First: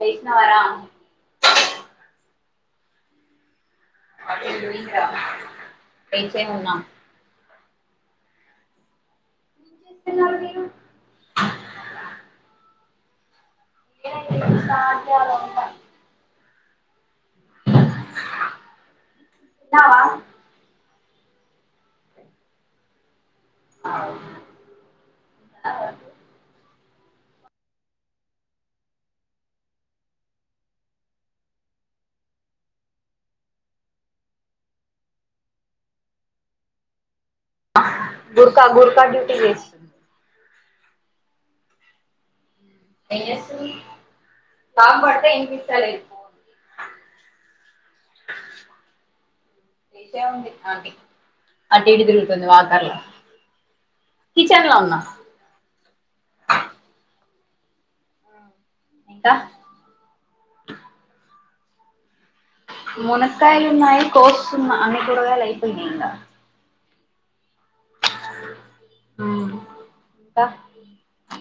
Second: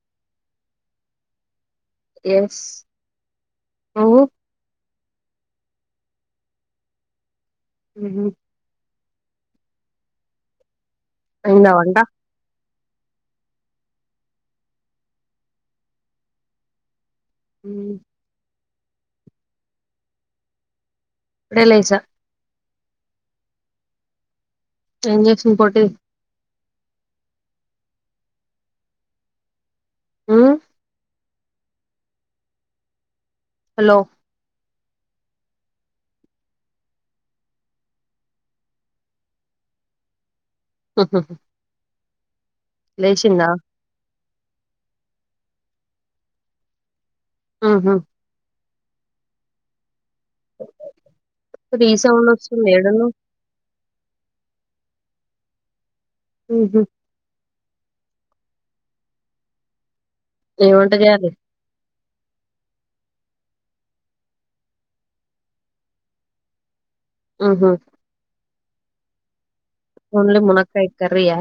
వేసినవరా. Yes. What are you doing రా పెన్చేం ఉన్నా. ఉమ్. నేను అలా తీయను. అయ్యిందా వంట. ఓకే నండి స్టార్ట్ చేయాలా వంట అ రావా ఇప్పుడే లేచా అవున్ ఇంజెక్షన్ పొట్టిది ఆ హలో గుర్కా గుర్కా డ్యూటీ చేస్తుంది. హహ ఏం చేస్తున్నావ్ సాంగ్ పాడితే వినిపిస్త లే ఆహా ఆ ఇటే ఉంది ఆంటీ రీ అటు ఇటు సౌండ్ తిరుగుతుంది వస్తుంది వాకర్ల ఏడున్నవ్ కిచన్ లో ఉన్నా ఉహు ఇంకా ఏం వంట చేయాలి? మునకాయలు ఉన్నాయి కోస్తున్న అన్ని కూరగాయలు అయిపోయాయి ఇంగ ఆహా ఉమ్ ఓన్లీ మునక్కాయ కర్రీయా?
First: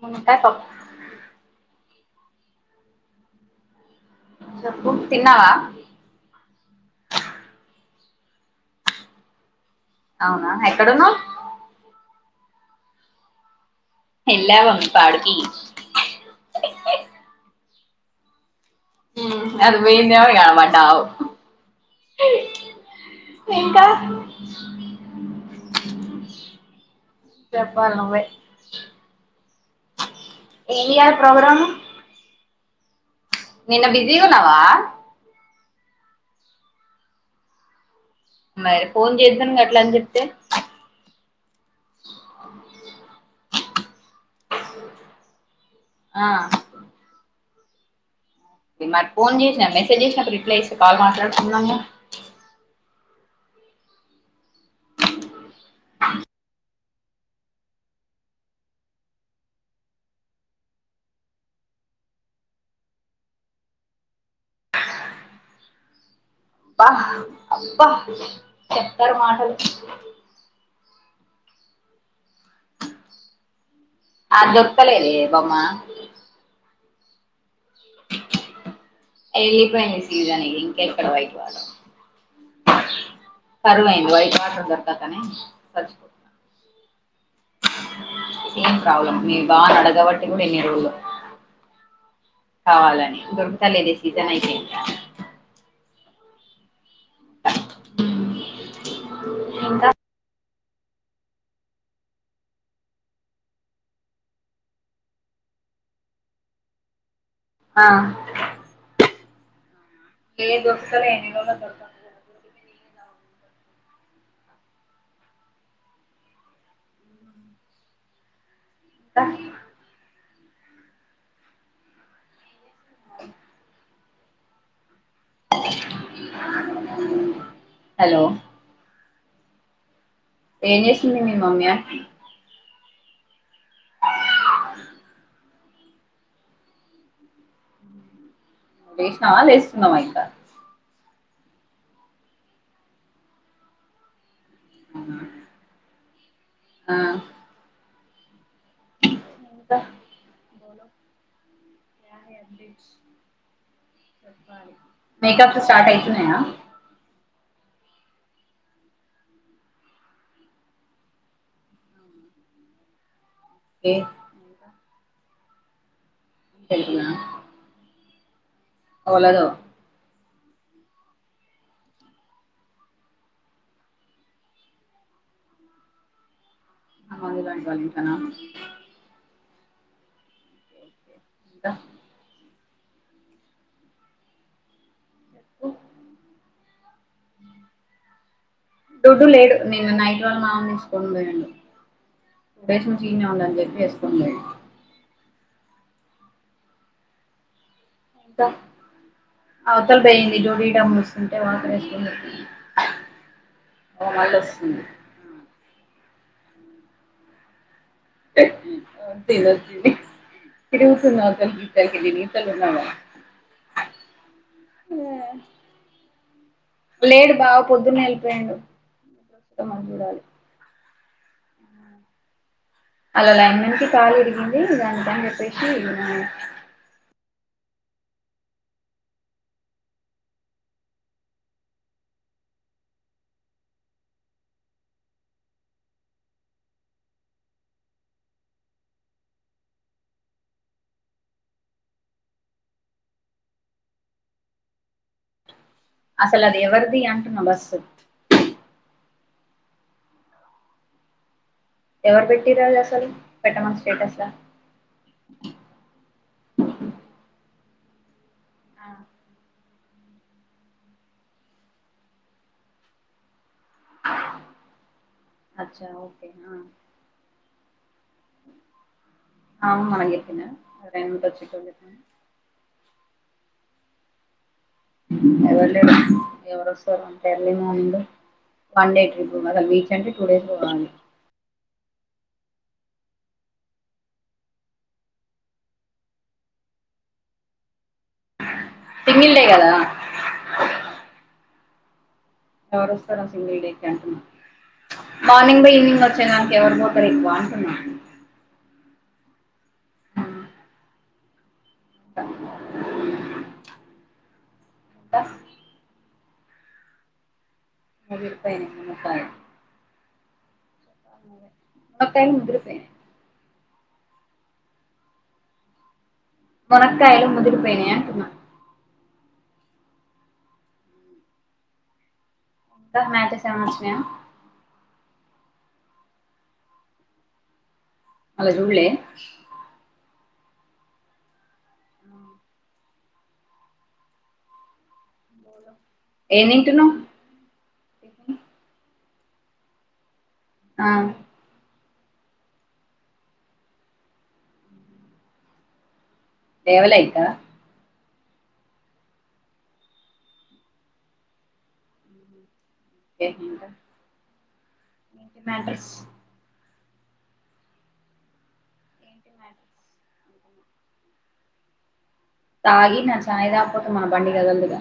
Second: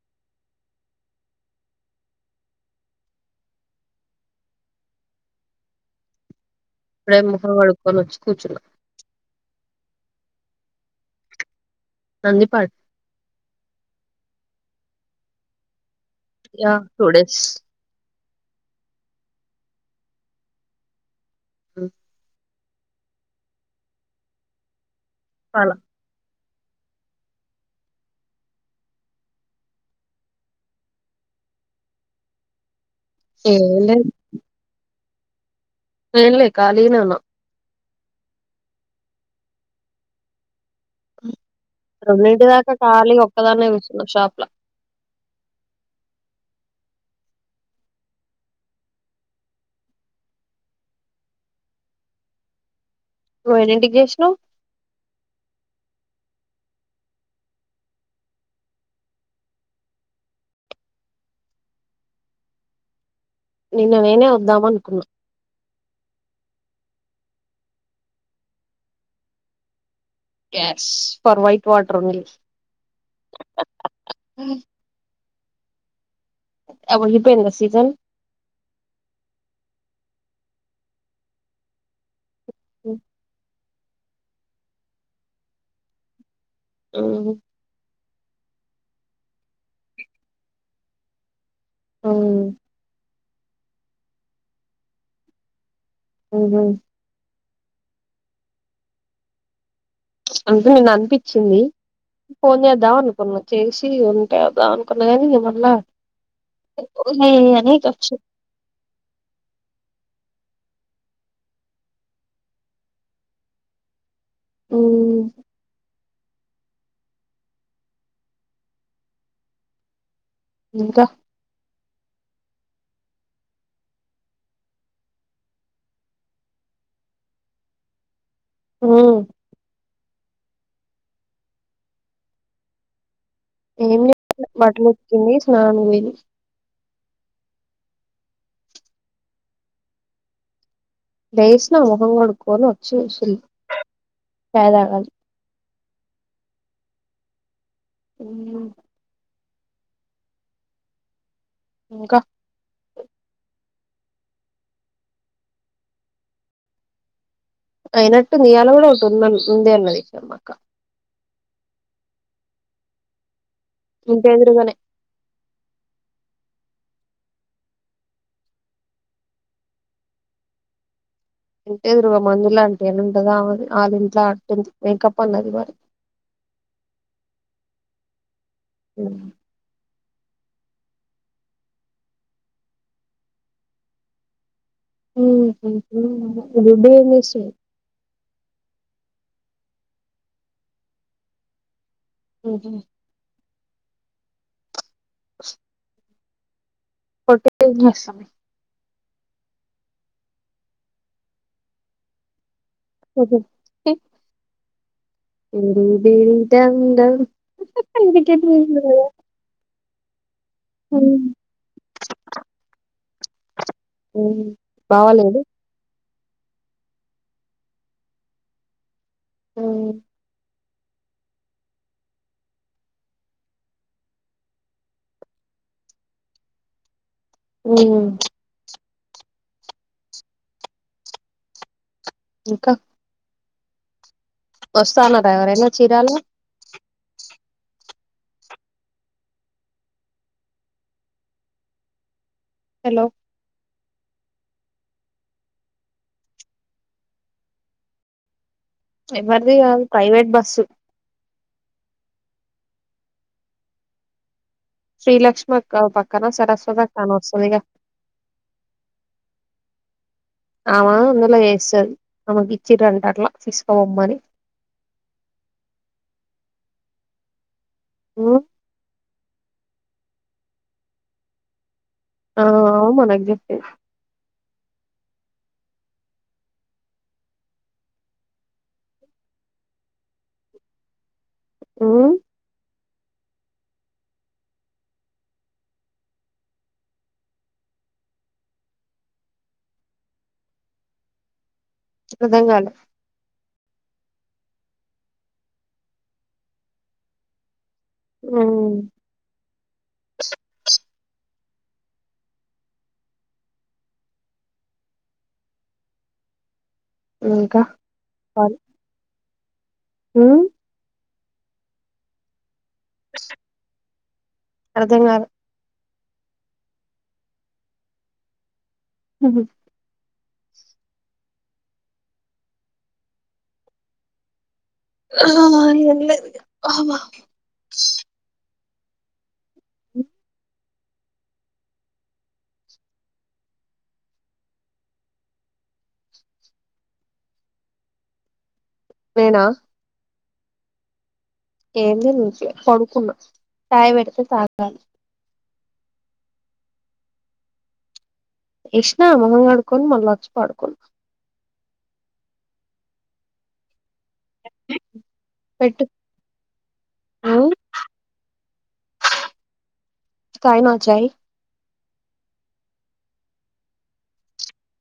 మునక్కాయ పప్పు చెప్పు తిన్నావా? ఇప్పుడే ముఖం కడుకోని వచ్చి కూచున్నా అవునా ఎక్కడున్నావ్? నందిపాట్ ఏళ్ళవా మీ పాడుకి యా టూడేస్ హామ్ అది బోయిదో ఇగ పడ్డావ్ హ ఇంకా వలా చెప్పాలనువే ఇయర్ ప్రోగ్రాం ఏం నిన్న బిజీగున్నావా? ఏన్లే ఖాళీనే వున్న మరి ఫోన్ చేద్దున్ గట్లన్ చెప్తే రెండింటి దాకా కాలిగా ఒక్కదానే కూసున్న షాప్లా ఆ మరి ఫోన్ చేచినా మెసేజ్ చేచిన్నపుడు రిప్లై ఇస్తే కాల్ మాట్లాడుకుందాంగా. ఓయిన్నిటికి చేచినవ్ ఆ నిన్నా నేనే వాద్దమనుకున్నా అబ్బా అబ్బ చెప్పరు మాటలు స్ ఫర్ వైఫ్ వాటరుంది ఆ జోక్తలేదే బొమ్మ అవి ఉండిపోయిండ ఎల్లి పోయింది సిజాన్ ఇంకెక్కడ వైపోవలే కరువైంది వైట్ వాటర్ దొరకాకనే సచ్ హ్మ్ సేమ్ ప్రాబ్లమ్ మీ బావనడగబట్టి కూడ ఎన్ని రోజుల్ కావాలనే దొరుకుతలేదే సీజన్ అయిపోయింది హుహు హ్మ్ ఇంకా అందుకే నిన్నపించింది ఫోన్ చేద్ధం అనుకున్నా చేసి ఉంటే వద్దవానుకున్న గాని ఇగా మళ్ళా హే అని ఆ ఇటోచ్చు ఏ దొర్కుతలే ఎన్ని రోలో దొరకాక హ్మ్ ద ఇంక హలో హ్మ్ ఏం చేసింది మీ మమ్మీ ఏం [inaudible] బట్టలుక్తుంది స్నాన్కి పోయింది లేచినావ లేస్తున్నావ ఇంకా లేష్న మొహం కడుకొని వచ్చి కూసున్న ఛాయ్ తాగాలి ఆ హ్మ్ ద ఇంకా యాయ్ అప్డేట్స్ మేక్ అప్స్ స్టార్ట్ అయితున్నాయ అయినట్టు నీయాల కూడ ఒకటుందన్ ఉందిన్నది ఇక్కడపక్క ఏ ఇంటెదురుగనే తెలుగునా ఓలదో ఇంటేదురుగ మందులా ఆంటీ అనుటది అవంది అళ్ళింట్ల అటుంది మేకపోలాంది మరి అల్వాయి వలికన హ్మ్ ద ఉహ్మ్ హు దుడ్డు ఏం చేస్తుండు దుడ్డు లేడు నిన్న నైట్ వాళ్ళ మామ తీసుకొని పోయిండు [unintelligible] ఉందని చెప్పి వేసుకొని పోయిండు [inaudible] పొట్టిదేం చేస్ ఇంకా అవతల పోయింది ఇద హీటర్ మూసింటే వాటర్ వేసు ఓ మల్లోస్తుంది దూది దీదీ డం డం [unintelligible] తిరుగుతుంది అవతలికి ఇవతలికి నేన్ ఇవతల ఉన్నాగ బావ లేడు లేడు బావ పొద్దునే ఎళ్ళిపోయిండు అలా లైన్ మ్యాన్ కి కాలు విరిగింది దానికని చెప్పేసి ఊ ఇంకా వస్తన్నారా ఎవరైనా చీరాలో హలో అసలు అది ఎవరిది అంటున్నా బస్ ఎవరిది గాదు ప్రైవేట్ బస్సు ఎవరు పెట్టిరు అది అసలు పెట్టమని స్టేటస్ క్కన సరస్వతక్క అని వస్తదిగా ఆ ఆమ అందుల ఏసది ఆమెకిచ్చిర్రంట అట్లా తీసుకబొమ్మని అచ్చ ఓకే ఉ ఆమ అని చెప్పిన ఆ అవ్ మనకు జెప్పి అ ఎవడు లేదు ఎవడొస్తాడు ఇంత early morning one day trip మల్ల బీచ్ అంటే టూ డేస్ పోవాలి ఉ సింగిల్ డే కదా అర్థం కాలే ఎవరోస్తారు ఆ సింగిల్ డే మార్నింగ్ లో ఈవినింగ్ వచ్చే దానికి ఎవరు పోతారు ఎక్కువ అంటున్న ఊ ఇంకా ముదిరిపోయినాయి మునకాయల్ ఉ మునకాయలు ముదిరిపోయయ్ అర్థం కాల మునకయాలు ముదిరిపోయినయ్ అంటున్న ఉహు అక్కకి మ్యాచెస్ ఏమైన వచ్చినాయా ఆ ఎన్లె మల్ల చూలే ఆ ఏం తింటున్నవ్ నేనా ఆ ఏంది లే పడుకున్నా చాయ్ పెడితే తాగుత లేవలే ఇంకా ఏష్నా మొఖం కడుక్కొని మల్లా వచ్చి పడుకున్న మ్యాట్రేస్ అవు ఏంటి మ్యాటర్స్ తైమొచ్చాయి తాగినా చాయ్ తాగ్పోతే మన బండి కదలదు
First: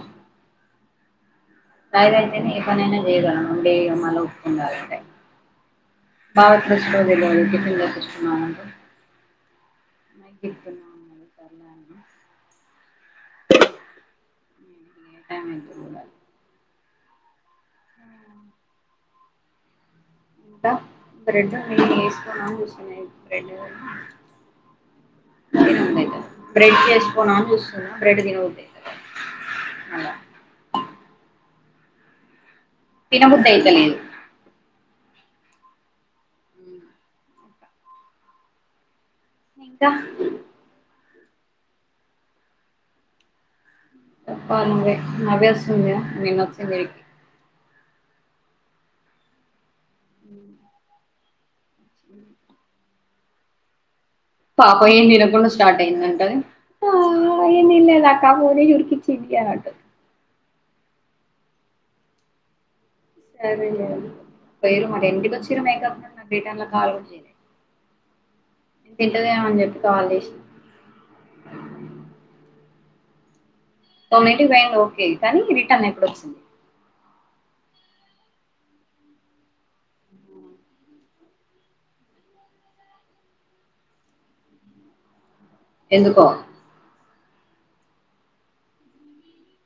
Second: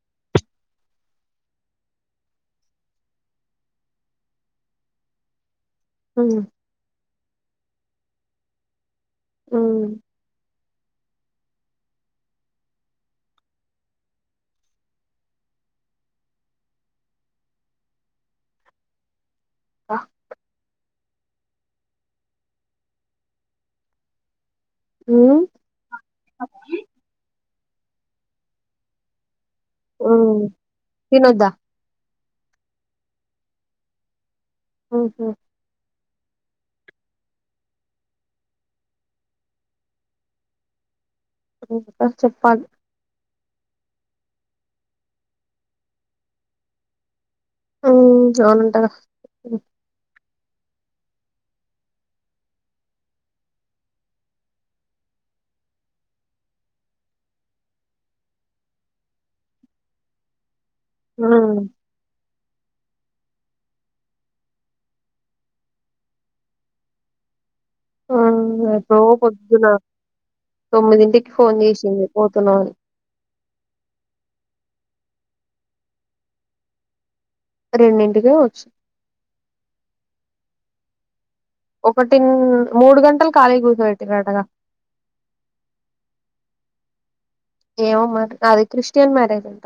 నాదైయితేనే ఏ పనైనా చేయగలమండి మళ్ళా ఒప్పుకుండాలంటే. ఉమ్ భావత్ ప్రశ ఉమ్ కిఫ [unintelligible] పల. ఆమె [unintelligible] ఆహ్. ఆహ్. ఆహ్ ఇంకా [inaudible] బ్రెడ్ కూ ఉమ్ బ్రెడ్. బ్రెష్ చేసుకుందామా అని చూస్తున్నా బ్రెడ్ తినొద్దు ఇంకా. ఉమ్ తినొద్దా. తిన బుద్ధి అయితలేదు. ఆహ్. ఇంకా. ఇంకా చెప్పాలి. చెప్పాలి నువ్వే నవ్య వస్తుంది కదా నేను వచ్చేసరికి. ఉమ్ అవునంటాగా ఉమ్. ఉమ్. పాపం ఏం తినకుండా స్టార్ట్ అయిందంటాది. ఆహ్ అయ ఇదకా ఆ ఫోనే ఉరికించి అంటుంది. ఆహ్. సరేలే అండి [unintelligible] ఎందుకు వచ్చిండ్రు డే టైం లో కాల్ వచ్చింది. ఆహ్ ఎప్పుడో పొద్దునా. చెప్పి కాల్ చేసిన తొమ్మిదింటికి ఫోన్ చేసింది పోతున్నాని. తొమ్మిదింటికి పోయింది ఓకే కానీ రిటర్న్ ఎప్పుడు వచ్చింది. రెండింటికే వచ్చు. ఒకటిన్ మూడు గంటలు ఖాళీ కూర్చోబెట్టిరంటగా. ఎందుకా. ఏమో మరి అది క్రిస్టియన్ మ్యారేజ్ అంట.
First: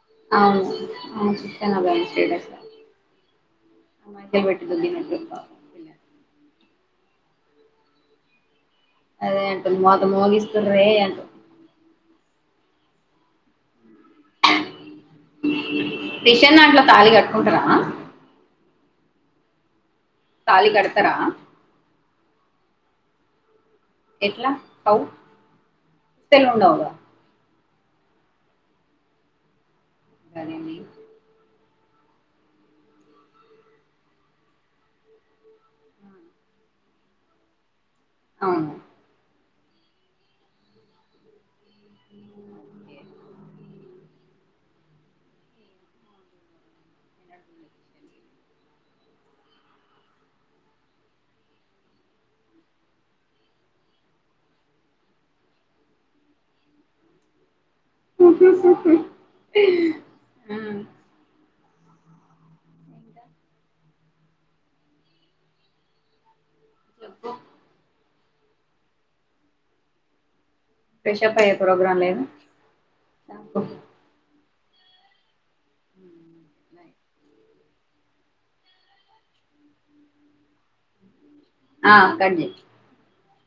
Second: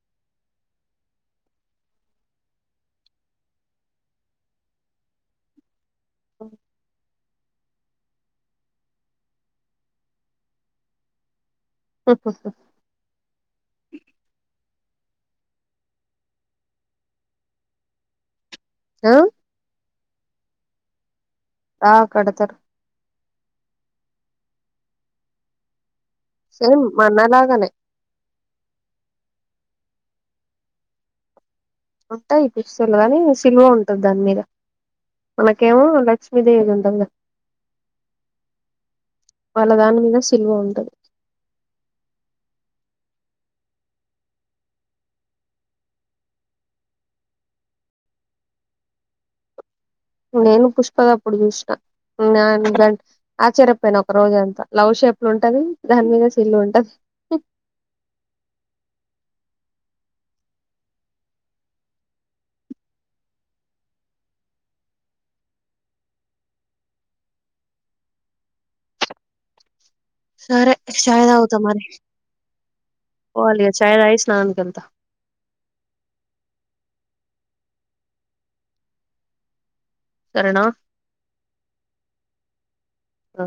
అవునువును [unintelligible] మాకేలు పెట్టింద [unintelligible] ఉమ్. అదే అంటున్నా మోత మోగిస్తుండ్రే అంట. ఉహూ. రిషన్ దాంట్లో తాళీ కట్టుకుంటారా. ఆహ్. తాళి కడతార. ఆహ్ కడతరు. ఎట్లా హౌ. తెలు సేమ్ ఉండవుగా మన్నాలాగానే. సరేండి. ఉంటాయి పిప్సలు కానీ సిల్వ ఉంటది దాని మీద. మనకేమో లక్ష్మీదేవి ఉంటదిగా. అవునా. వాళ్ళ దాని మీద సిలువ ఉంటది. నేను పుష్పాదప్పుడు చూసిన. నేను గం ఆశ్చర్యపోయిన ఒక రోజు అంతా లవ్ షేప్లు ఉంటది దాని మీద సిల్లువ ఉంటది. కుప్పు ఆ చెప్పు సరే ఫ్రెష్ చాయ్ అప్ అయ్యే తాగుతా మరి ప్రోగ్రాం లేదు పోలే చాయ్ తాగేసినావనుకున్నా తా సరేనా ఆ కట్ చెయ్ ఆ